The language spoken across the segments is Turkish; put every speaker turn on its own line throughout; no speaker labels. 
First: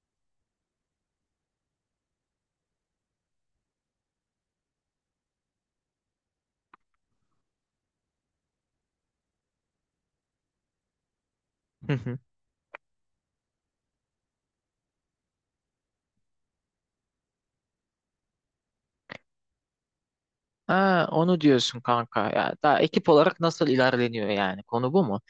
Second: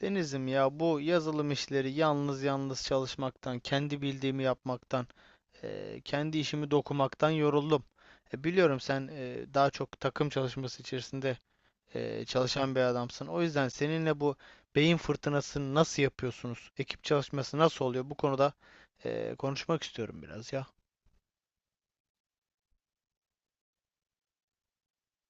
Denizim ya, bu yazılım işleri yalnız yalnız çalışmaktan, kendi bildiğimi yapmaktan, kendi işimi dokumaktan yoruldum. Biliyorum sen daha çok takım çalışması içerisinde
Hı hı.
çalışan bir adamsın. O yüzden seninle bu beyin fırtınasını nasıl yapıyorsunuz? Ekip çalışması nasıl oluyor? Bu konuda konuşmak istiyorum biraz ya.
Ha, onu diyorsun kanka. Ya daha ekip olarak nasıl ilerleniyor yani? Konu bu mu?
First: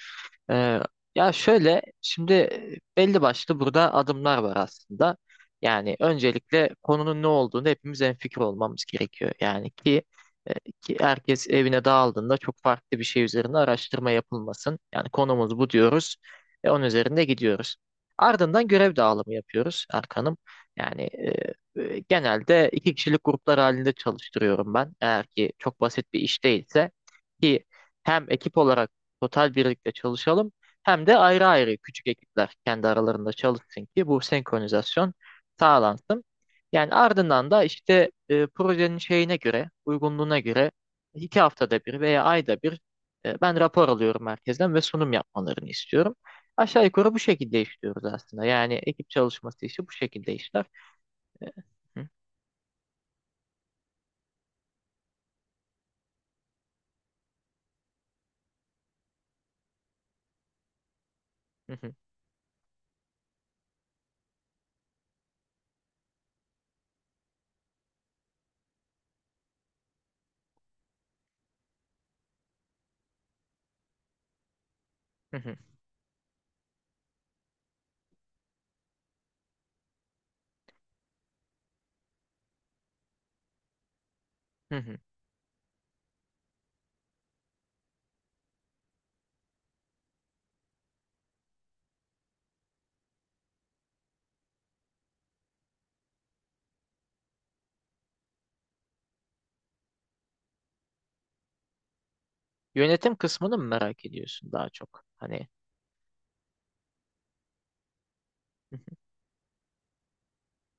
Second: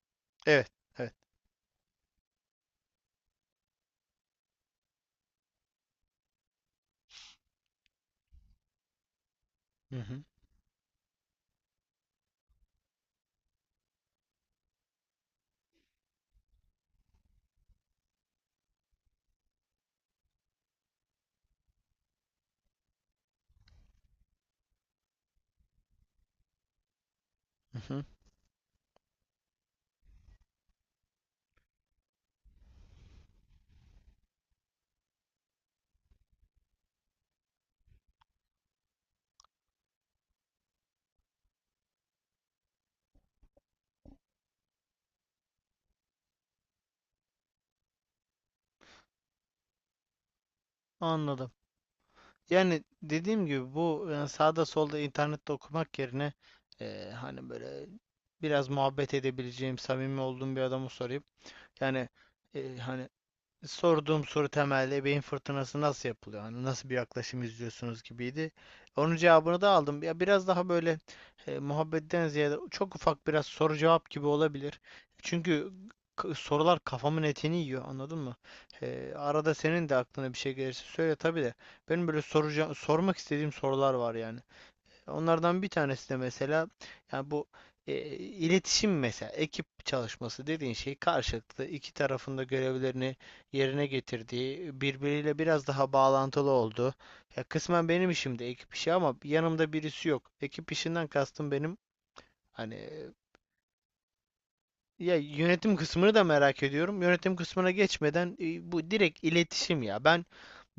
Evet,
Ee,
evet.
Ya şöyle şimdi belli başlı burada adımlar var aslında. Yani öncelikle konunun ne olduğunu hepimiz hemfikir olmamız gerekiyor. Yani
Hı hı,
e, ki herkes evine dağıldığında çok farklı bir şey üzerine araştırma yapılmasın. Yani konumuz bu diyoruz ve onun üzerinde gidiyoruz. Ardından görev dağılımı yapıyoruz Erkan'ım. Yani genelde 2 kişilik gruplar halinde çalıştırıyorum ben. Eğer ki çok basit bir iş değilse ki
hı hı.
hem ekip olarak total birlikte çalışalım hem de ayrı ayrı küçük ekipler kendi aralarında çalışsın ki bu senkronizasyon sağlansın. Yani ardından da işte projenin şeyine göre, uygunluğuna göre 2 haftada bir veya ayda bir ben rapor alıyorum merkezden ve sunum yapmalarını istiyorum. Aşağı yukarı bu şekilde işliyoruz aslında. Yani ekip çalışması işi bu şekilde işler. E,
Anladım.
hı,
Yani dediğim gibi bu sağda solda internette okumak yerine, hani böyle biraz muhabbet edebileceğim, samimi olduğum bir adamı sorayım.
hı, hı,
Yani, hani sorduğum soru temelde ebeveyn fırtınası nasıl yapılıyor? Hani nasıl bir yaklaşım izliyorsunuz gibiydi. Onun cevabını da aldım. Ya biraz daha böyle, muhabbetten ziyade çok ufak biraz soru cevap gibi olabilir.
hı,
Çünkü sorular kafamın etini yiyor, anladın mı? Arada senin de aklına bir şey gelirse söyle tabii de. Benim böyle sormak istediğim sorular var yani.
hı, hı.
Onlardan bir tanesi de mesela, yani bu iletişim, mesela ekip çalışması dediğin şey karşılıklı iki tarafında görevlerini yerine getirdiği, birbiriyle biraz daha bağlantılı olduğu. Ya kısmen benim işim de ekip işi ama yanımda birisi yok. Ekip işinden kastım benim, hani,
Yönetim kısmını mı merak ediyorsun daha çok?
ya
Hani
yönetim kısmını da merak ediyorum. Yönetim kısmına geçmeden bu
hı,
direkt iletişim ya. Ben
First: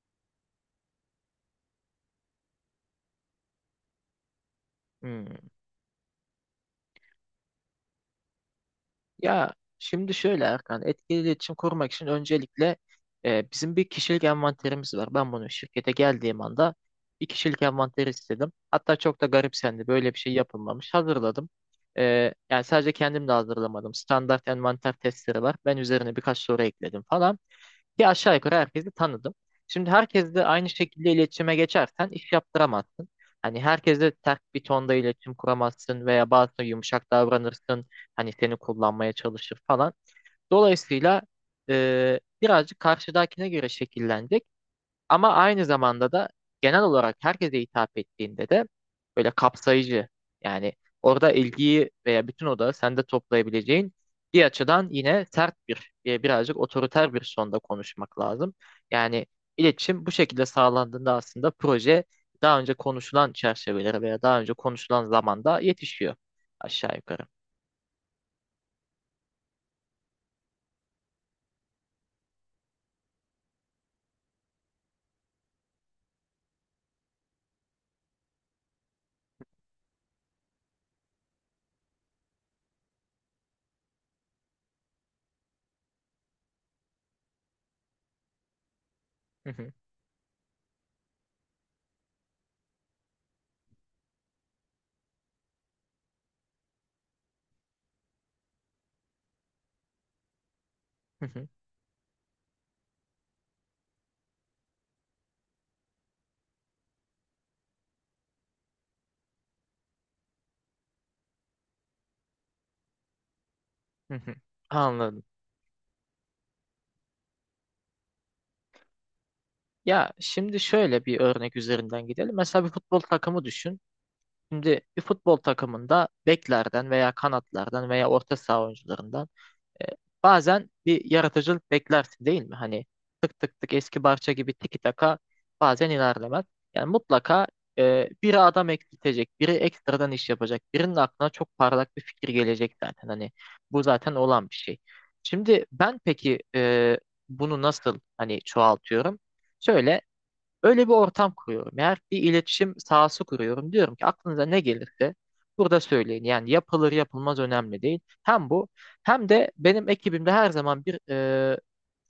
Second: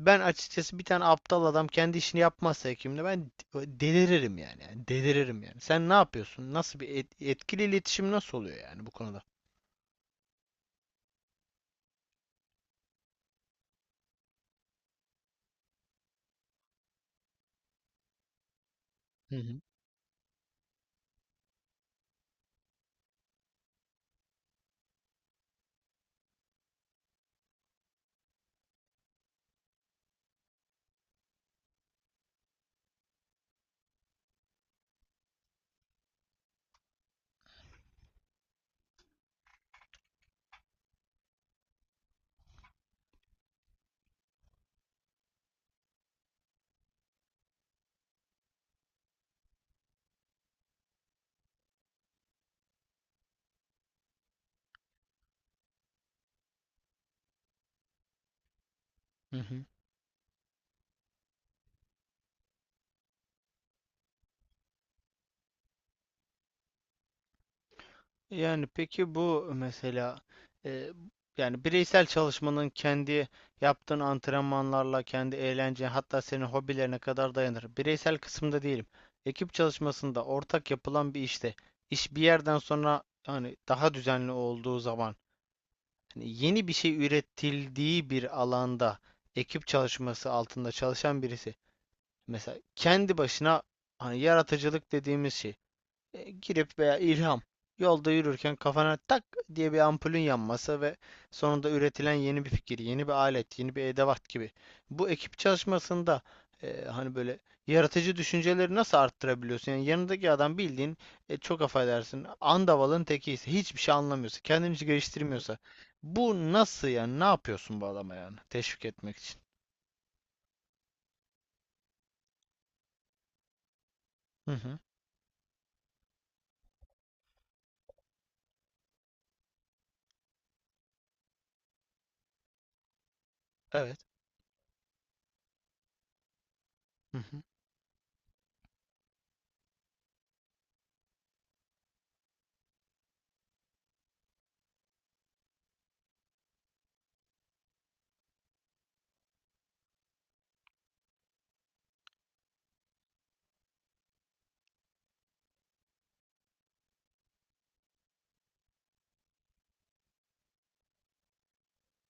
ben açıkçası bir tane aptal adam kendi işini yapmazsa hekimle ben deliririm yani. Yani
hı.
deliririm yani. Sen ne yapıyorsun? Nasıl bir etkili iletişim nasıl oluyor yani bu konuda?
Ya şimdi şöyle Erkan, etkili iletişim kurmak için öncelikle bizim bir kişilik envanterimiz var. Ben bunu şirkete geldiğim anda bir kişilik envanteri istedim. Hatta çok da
Hı hı.
garipsendi. Böyle bir şey yapılmamış. Hazırladım. Yani sadece kendim de hazırlamadım. Standart envanter testleri var. Ben üzerine birkaç soru ekledim falan. Ki aşağı yukarı herkesi tanıdım. Şimdi herkesle aynı şekilde iletişime geçersen iş yaptıramazsın. Hani herkesle ters bir tonda iletişim kuramazsın veya bazı yumuşak davranırsın. Hani seni kullanmaya çalışır falan. Dolayısıyla birazcık karşıdakine göre şekillenecek. Ama aynı zamanda da genel olarak herkese hitap ettiğinde de böyle kapsayıcı yani orada ilgiyi veya bütün odağı sende toplayabileceğin bir açıdan yine sert bir birazcık otoriter bir sonda konuşmak lazım. Yani
Hı hı.
iletişim bu şekilde sağlandığında aslında proje daha önce konuşulan çerçevelere veya daha önce konuşulan zamanda yetişiyor aşağı yukarı.
Yani peki bu mesela, e, yani bireysel çalışmanın kendi yaptığın antrenmanlarla, kendi eğlence, hatta senin hobilerine kadar dayanır. Bireysel kısımda değilim. Ekip çalışmasında ortak yapılan bir işte iş bir yerden sonra, hani daha düzenli olduğu zaman, hani yeni bir şey üretildiği bir alanda
Hı
ekip
hı,
çalışması altında çalışan birisi mesela kendi başına, hani yaratıcılık dediğimiz şey, girip veya ilham, yolda yürürken kafana tak diye bir ampulün yanması ve
hı hı,
sonunda üretilen yeni bir fikir, yeni bir alet, yeni bir edevat gibi. Bu ekip çalışmasında, hani böyle yaratıcı düşünceleri nasıl arttırabiliyorsun? Yani yanındaki adam bildiğin, çok affedersin andavalın tekiyse, hiçbir şey
hı hı.
anlamıyorsa, kendini hiç
Anladım.
geliştirmiyorsa bu nasıl yani? Ne yapıyorsun bu adama yani? Teşvik etmek için.
Ya şimdi şöyle bir örnek üzerinden gidelim. Mesela bir futbol takımı düşün.
Hı hı.
Şimdi bir futbol takımında beklerden veya kanatlardan veya orta saha oyuncularından e, bazen bir yaratıcılık beklersin değil mi? Hani tık tık tık eski
Evet.
Barça gibi tiki taka bazen ilerlemez. Yani
Hı hı.
mutlaka biri adam eksiltecek, biri ekstradan iş yapacak, birinin aklına çok parlak bir fikir gelecek zaten. Hani bu zaten olan bir şey. Şimdi ben peki bunu nasıl hani çoğaltıyorum? Şöyle Öyle bir ortam kuruyorum. Eğer bir iletişim sahası kuruyorum. Diyorum ki aklınıza ne gelirse burada söyleyin. Yani yapılır yapılmaz önemli değil. Hem bu hem de benim ekibimde her zaman bir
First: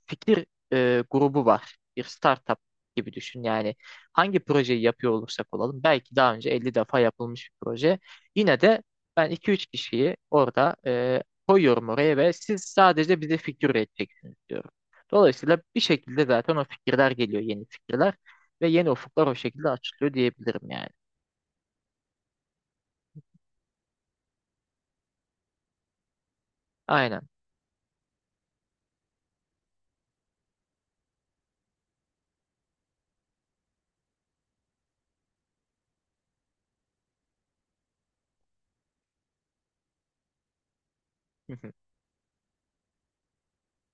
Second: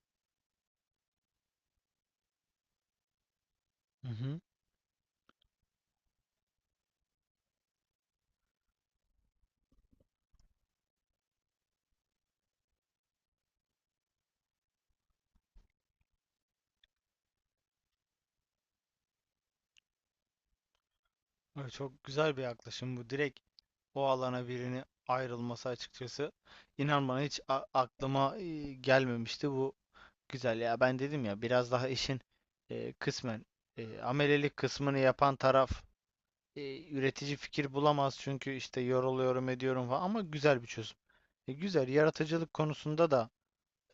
fikir grubu var. Bir startup gibi düşün. Yani
Hı
hangi
hı.
projeyi yapıyor olursak olalım belki daha önce 50 defa yapılmış bir proje. Yine de ben 2-3 kişiyi orada koyuyorum oraya ve siz sadece bize fikir üreteceksiniz diyorum. Dolayısıyla bir şekilde zaten o fikirler geliyor, yeni fikirler ve yeni ufuklar o şekilde açılıyor diyebilirim yani.
Ay, çok güzel bir yaklaşım bu. Direkt o alana birini ayrılması açıkçası. İnan bana
Aynen.
hiç aklıma gelmemişti bu. Güzel ya, ben dedim ya biraz daha işin kısmen amelelik kısmını yapan taraf üretici fikir bulamaz çünkü işte yoruluyorum ediyorum falan, ama güzel bir çözüm.
Hı hı,
Güzel, yaratıcılık konusunda da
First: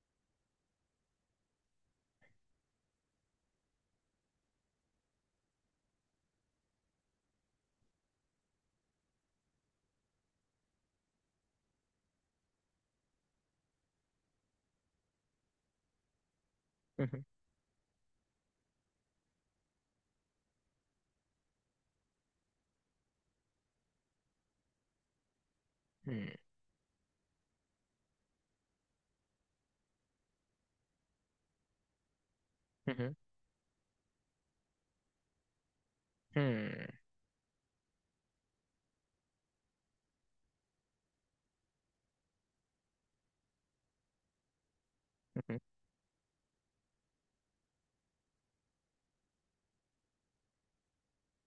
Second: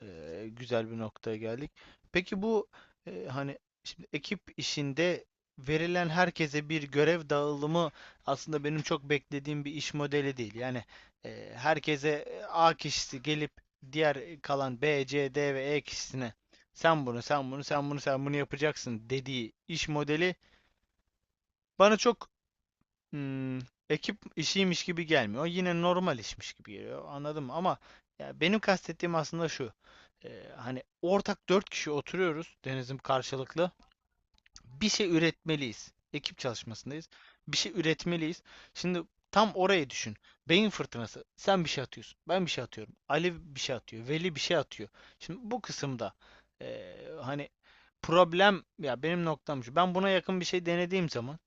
güzel bir noktaya geldik. Peki bu, hani, şimdi ekip işinde verilen herkese bir görev dağılımı aslında benim çok beklediğim bir iş modeli değil. Yani herkese, A kişisi gelip diğer kalan B, C, D ve E kişisine
hı
sen bunu,
hı,
sen bunu, sen bunu, sen bunu yapacaksın dediği iş modeli bana çok, Hmm, ekip işiymiş gibi gelmiyor. Yine normal işmiş gibi geliyor. Anladım ama ya benim kastettiğim aslında şu. Hani ortak dört kişi oturuyoruz
hı
denizim,
hı,
karşılıklı bir şey üretmeliyiz. Ekip
hı hı,
çalışmasındayız. Bir şey üretmeliyiz. Şimdi tam orayı düşün. Beyin fırtınası. Sen bir şey atıyorsun. Ben bir şey atıyorum. Ali bir şey atıyor. Veli bir şey atıyor. Şimdi
hı hı,
bu kısımda hani problem, ya benim noktam şu. Ben buna yakın bir şey denediğim zaman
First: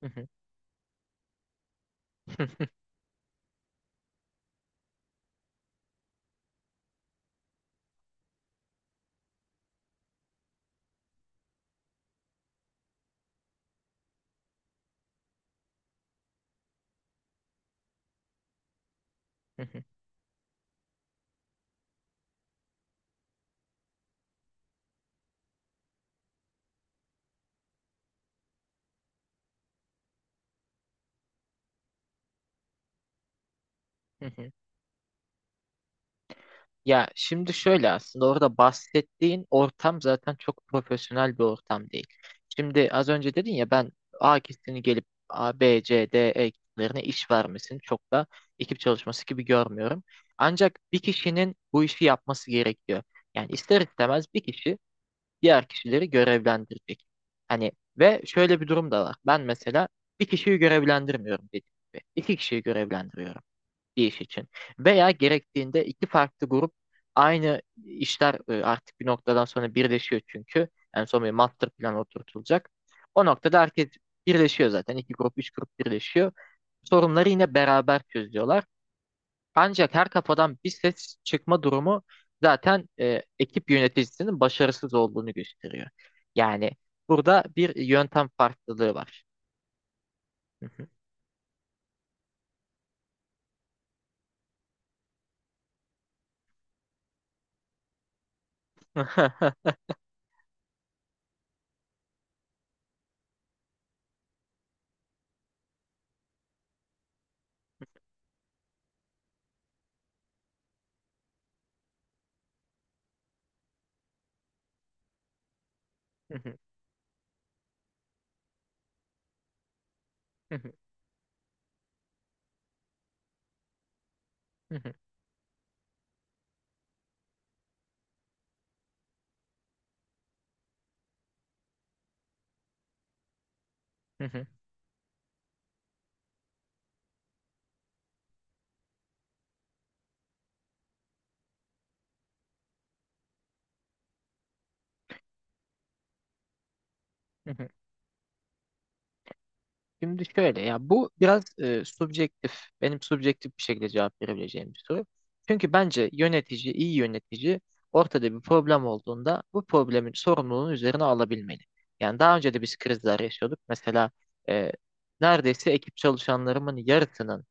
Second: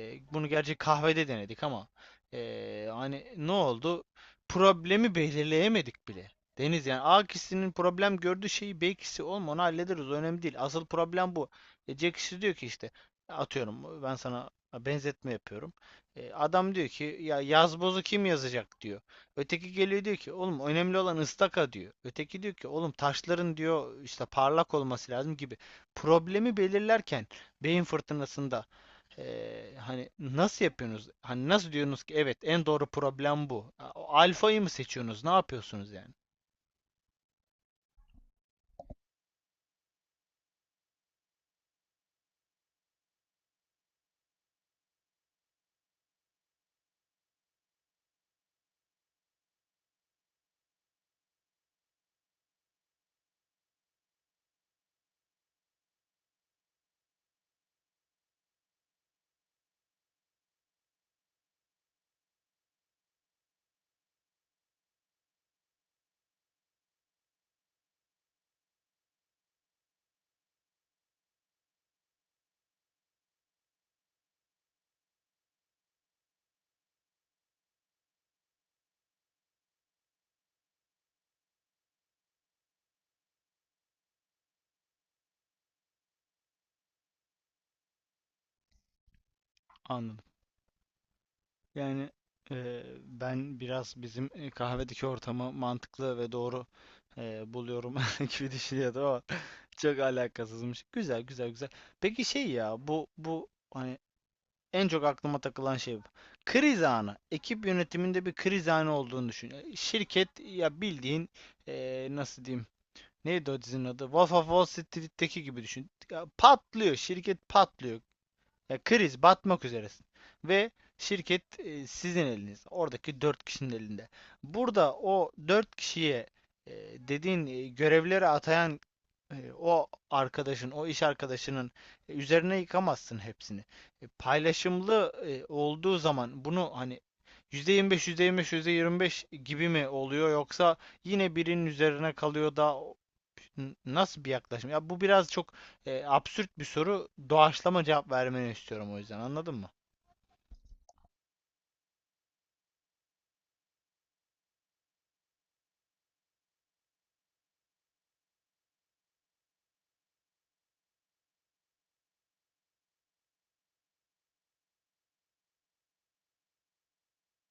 hı hı,
bunu gerçi kahvede denedik ama hani ne oldu? Problemi belirleyemedik bile. Deniz yani A kişisinin problem gördüğü şeyi B kişisi olma onu hallederiz. O önemli değil. Asıl problem bu. Jack işte diyor ki işte, atıyorum ben sana benzetme yapıyorum. Adam diyor ki ya yazbozu kim yazacak diyor.
hı hı,
Öteki
hı hı,
geliyor diyor ki oğlum önemli olan ıstaka diyor. Öteki diyor ki oğlum taşların diyor işte parlak olması lazım gibi. Problemi belirlerken beyin fırtınasında, hani nasıl yapıyorsunuz? Hani nasıl diyorsunuz ki evet en doğru problem bu.
hı hı.
Alfayı mı seçiyorsunuz? Ne yapıyorsunuz yani?
Ya şimdi şöyle aslında orada bahsettiğin ortam zaten çok profesyonel bir ortam değil. Şimdi az önce dedin ya ben A kişisini gelip A, B, C, D, E kişilerine iş vermesini çok da ekip çalışması gibi görmüyorum. Ancak bir kişinin bu işi yapması gerekiyor. Yani ister istemez bir kişi diğer kişileri görevlendirecek. Hani ve şöyle bir durum da var. Ben mesela bir kişiyi görevlendirmiyorum dediğim gibi. 2 kişiyi görevlendiriyorum bir iş için. Veya gerektiğinde 2 farklı grup aynı işler artık bir noktadan sonra birleşiyor çünkü. En son bir master plan oturtulacak. O noktada herkes birleşiyor zaten. 2 grup, 3 grup birleşiyor. Sorunları yine beraber çözüyorlar. Ancak her kafadan bir ses çıkma durumu zaten ekip yöneticisinin başarısız olduğunu gösteriyor. Yani burada bir yöntem farklılığı var.
Anladım. Yani ben biraz bizim kahvedeki ortamı mantıklı ve doğru buluyorum gibi düşünüyordum ama çok alakasızmış. Güzel, güzel, güzel. Peki şey, ya bu hani en çok aklıma takılan şey bu. Kriz anı. Ekip yönetiminde bir kriz anı olduğunu düşün. Şirket ya bildiğin nasıl diyeyim? Neydi o dizinin adı? Wolf of Wall Street'teki gibi düşün. Ya patlıyor. Şirket patlıyor. Ya kriz, batmak üzeresin. Ve şirket, sizin eliniz. Oradaki 4 kişinin elinde. Burada o 4 kişiye, e, dediğin, görevleri atayan, o arkadaşın, o iş arkadaşının üzerine yıkamazsın hepsini. Paylaşımlı olduğu zaman bunu hani %25, %25, %25 gibi mi oluyor yoksa yine birinin üzerine kalıyor da nasıl bir yaklaşım? Ya bu biraz çok absürt bir soru, doğaçlama cevap vermeni istiyorum o yüzden, anladın mı?
Şimdi şöyle ya bu biraz subjektif, benim subjektif bir şekilde cevap verebileceğim bir soru. Çünkü bence yönetici, iyi yönetici ortada bir problem olduğunda bu problemin sorumluluğunu üzerine alabilmeli. Yani daha önce de biz krizler yaşıyorduk. Mesela e, neredeyse ekip çalışanlarımın yarısının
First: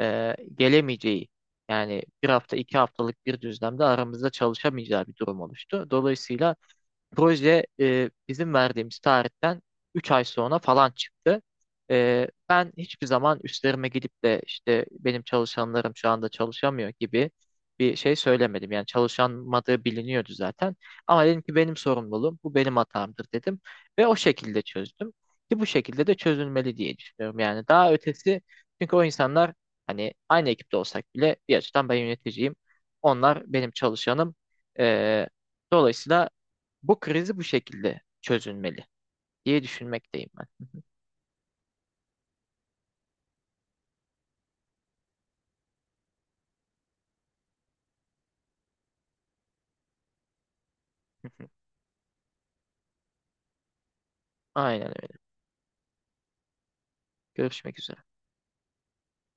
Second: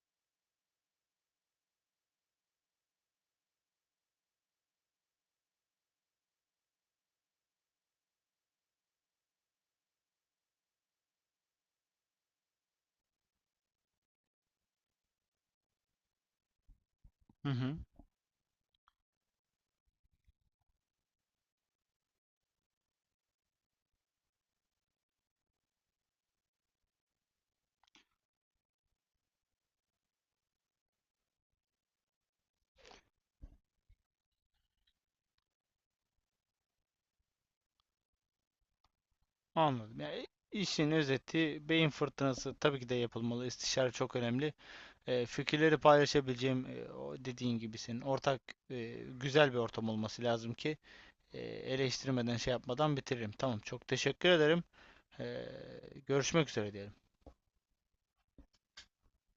gelemeyeceği yani 1 hafta 2 haftalık bir düzlemde aramızda çalışamayacağı bir durum oluştu. Dolayısıyla proje bizim verdiğimiz tarihten 3 ay sonra falan çıktı. Ben hiçbir zaman üstlerime gidip de işte benim çalışanlarım şu anda çalışamıyor gibi
Hı hı.
bir şey söylemedim. Yani çalışamadığı biliniyordu zaten. Ama dedim ki benim sorumluluğum, bu benim hatamdır dedim. Ve o şekilde çözdüm. Ki bu şekilde de çözülmeli diye düşünüyorum. Yani daha ötesi çünkü o insanlar hani aynı ekipte olsak bile bir açıdan ben yöneticiyim. Onlar benim çalışanım. E, Dolayısıyla bu krizi bu şekilde çözülmeli diye
Anladım. Yani
düşünmekteyim ben.
işin özeti beyin fırtınası tabii ki de yapılmalı. İstişare çok önemli. Fikirleri paylaşabileceğim o dediğin gibi senin ortak güzel bir ortam olması lazım ki eee, eleştirmeden şey yapmadan bitiririm. Tamam, çok teşekkür ederim.
Aynen öyle.
Görüşmek üzere diyelim.
Görüşmek üzere.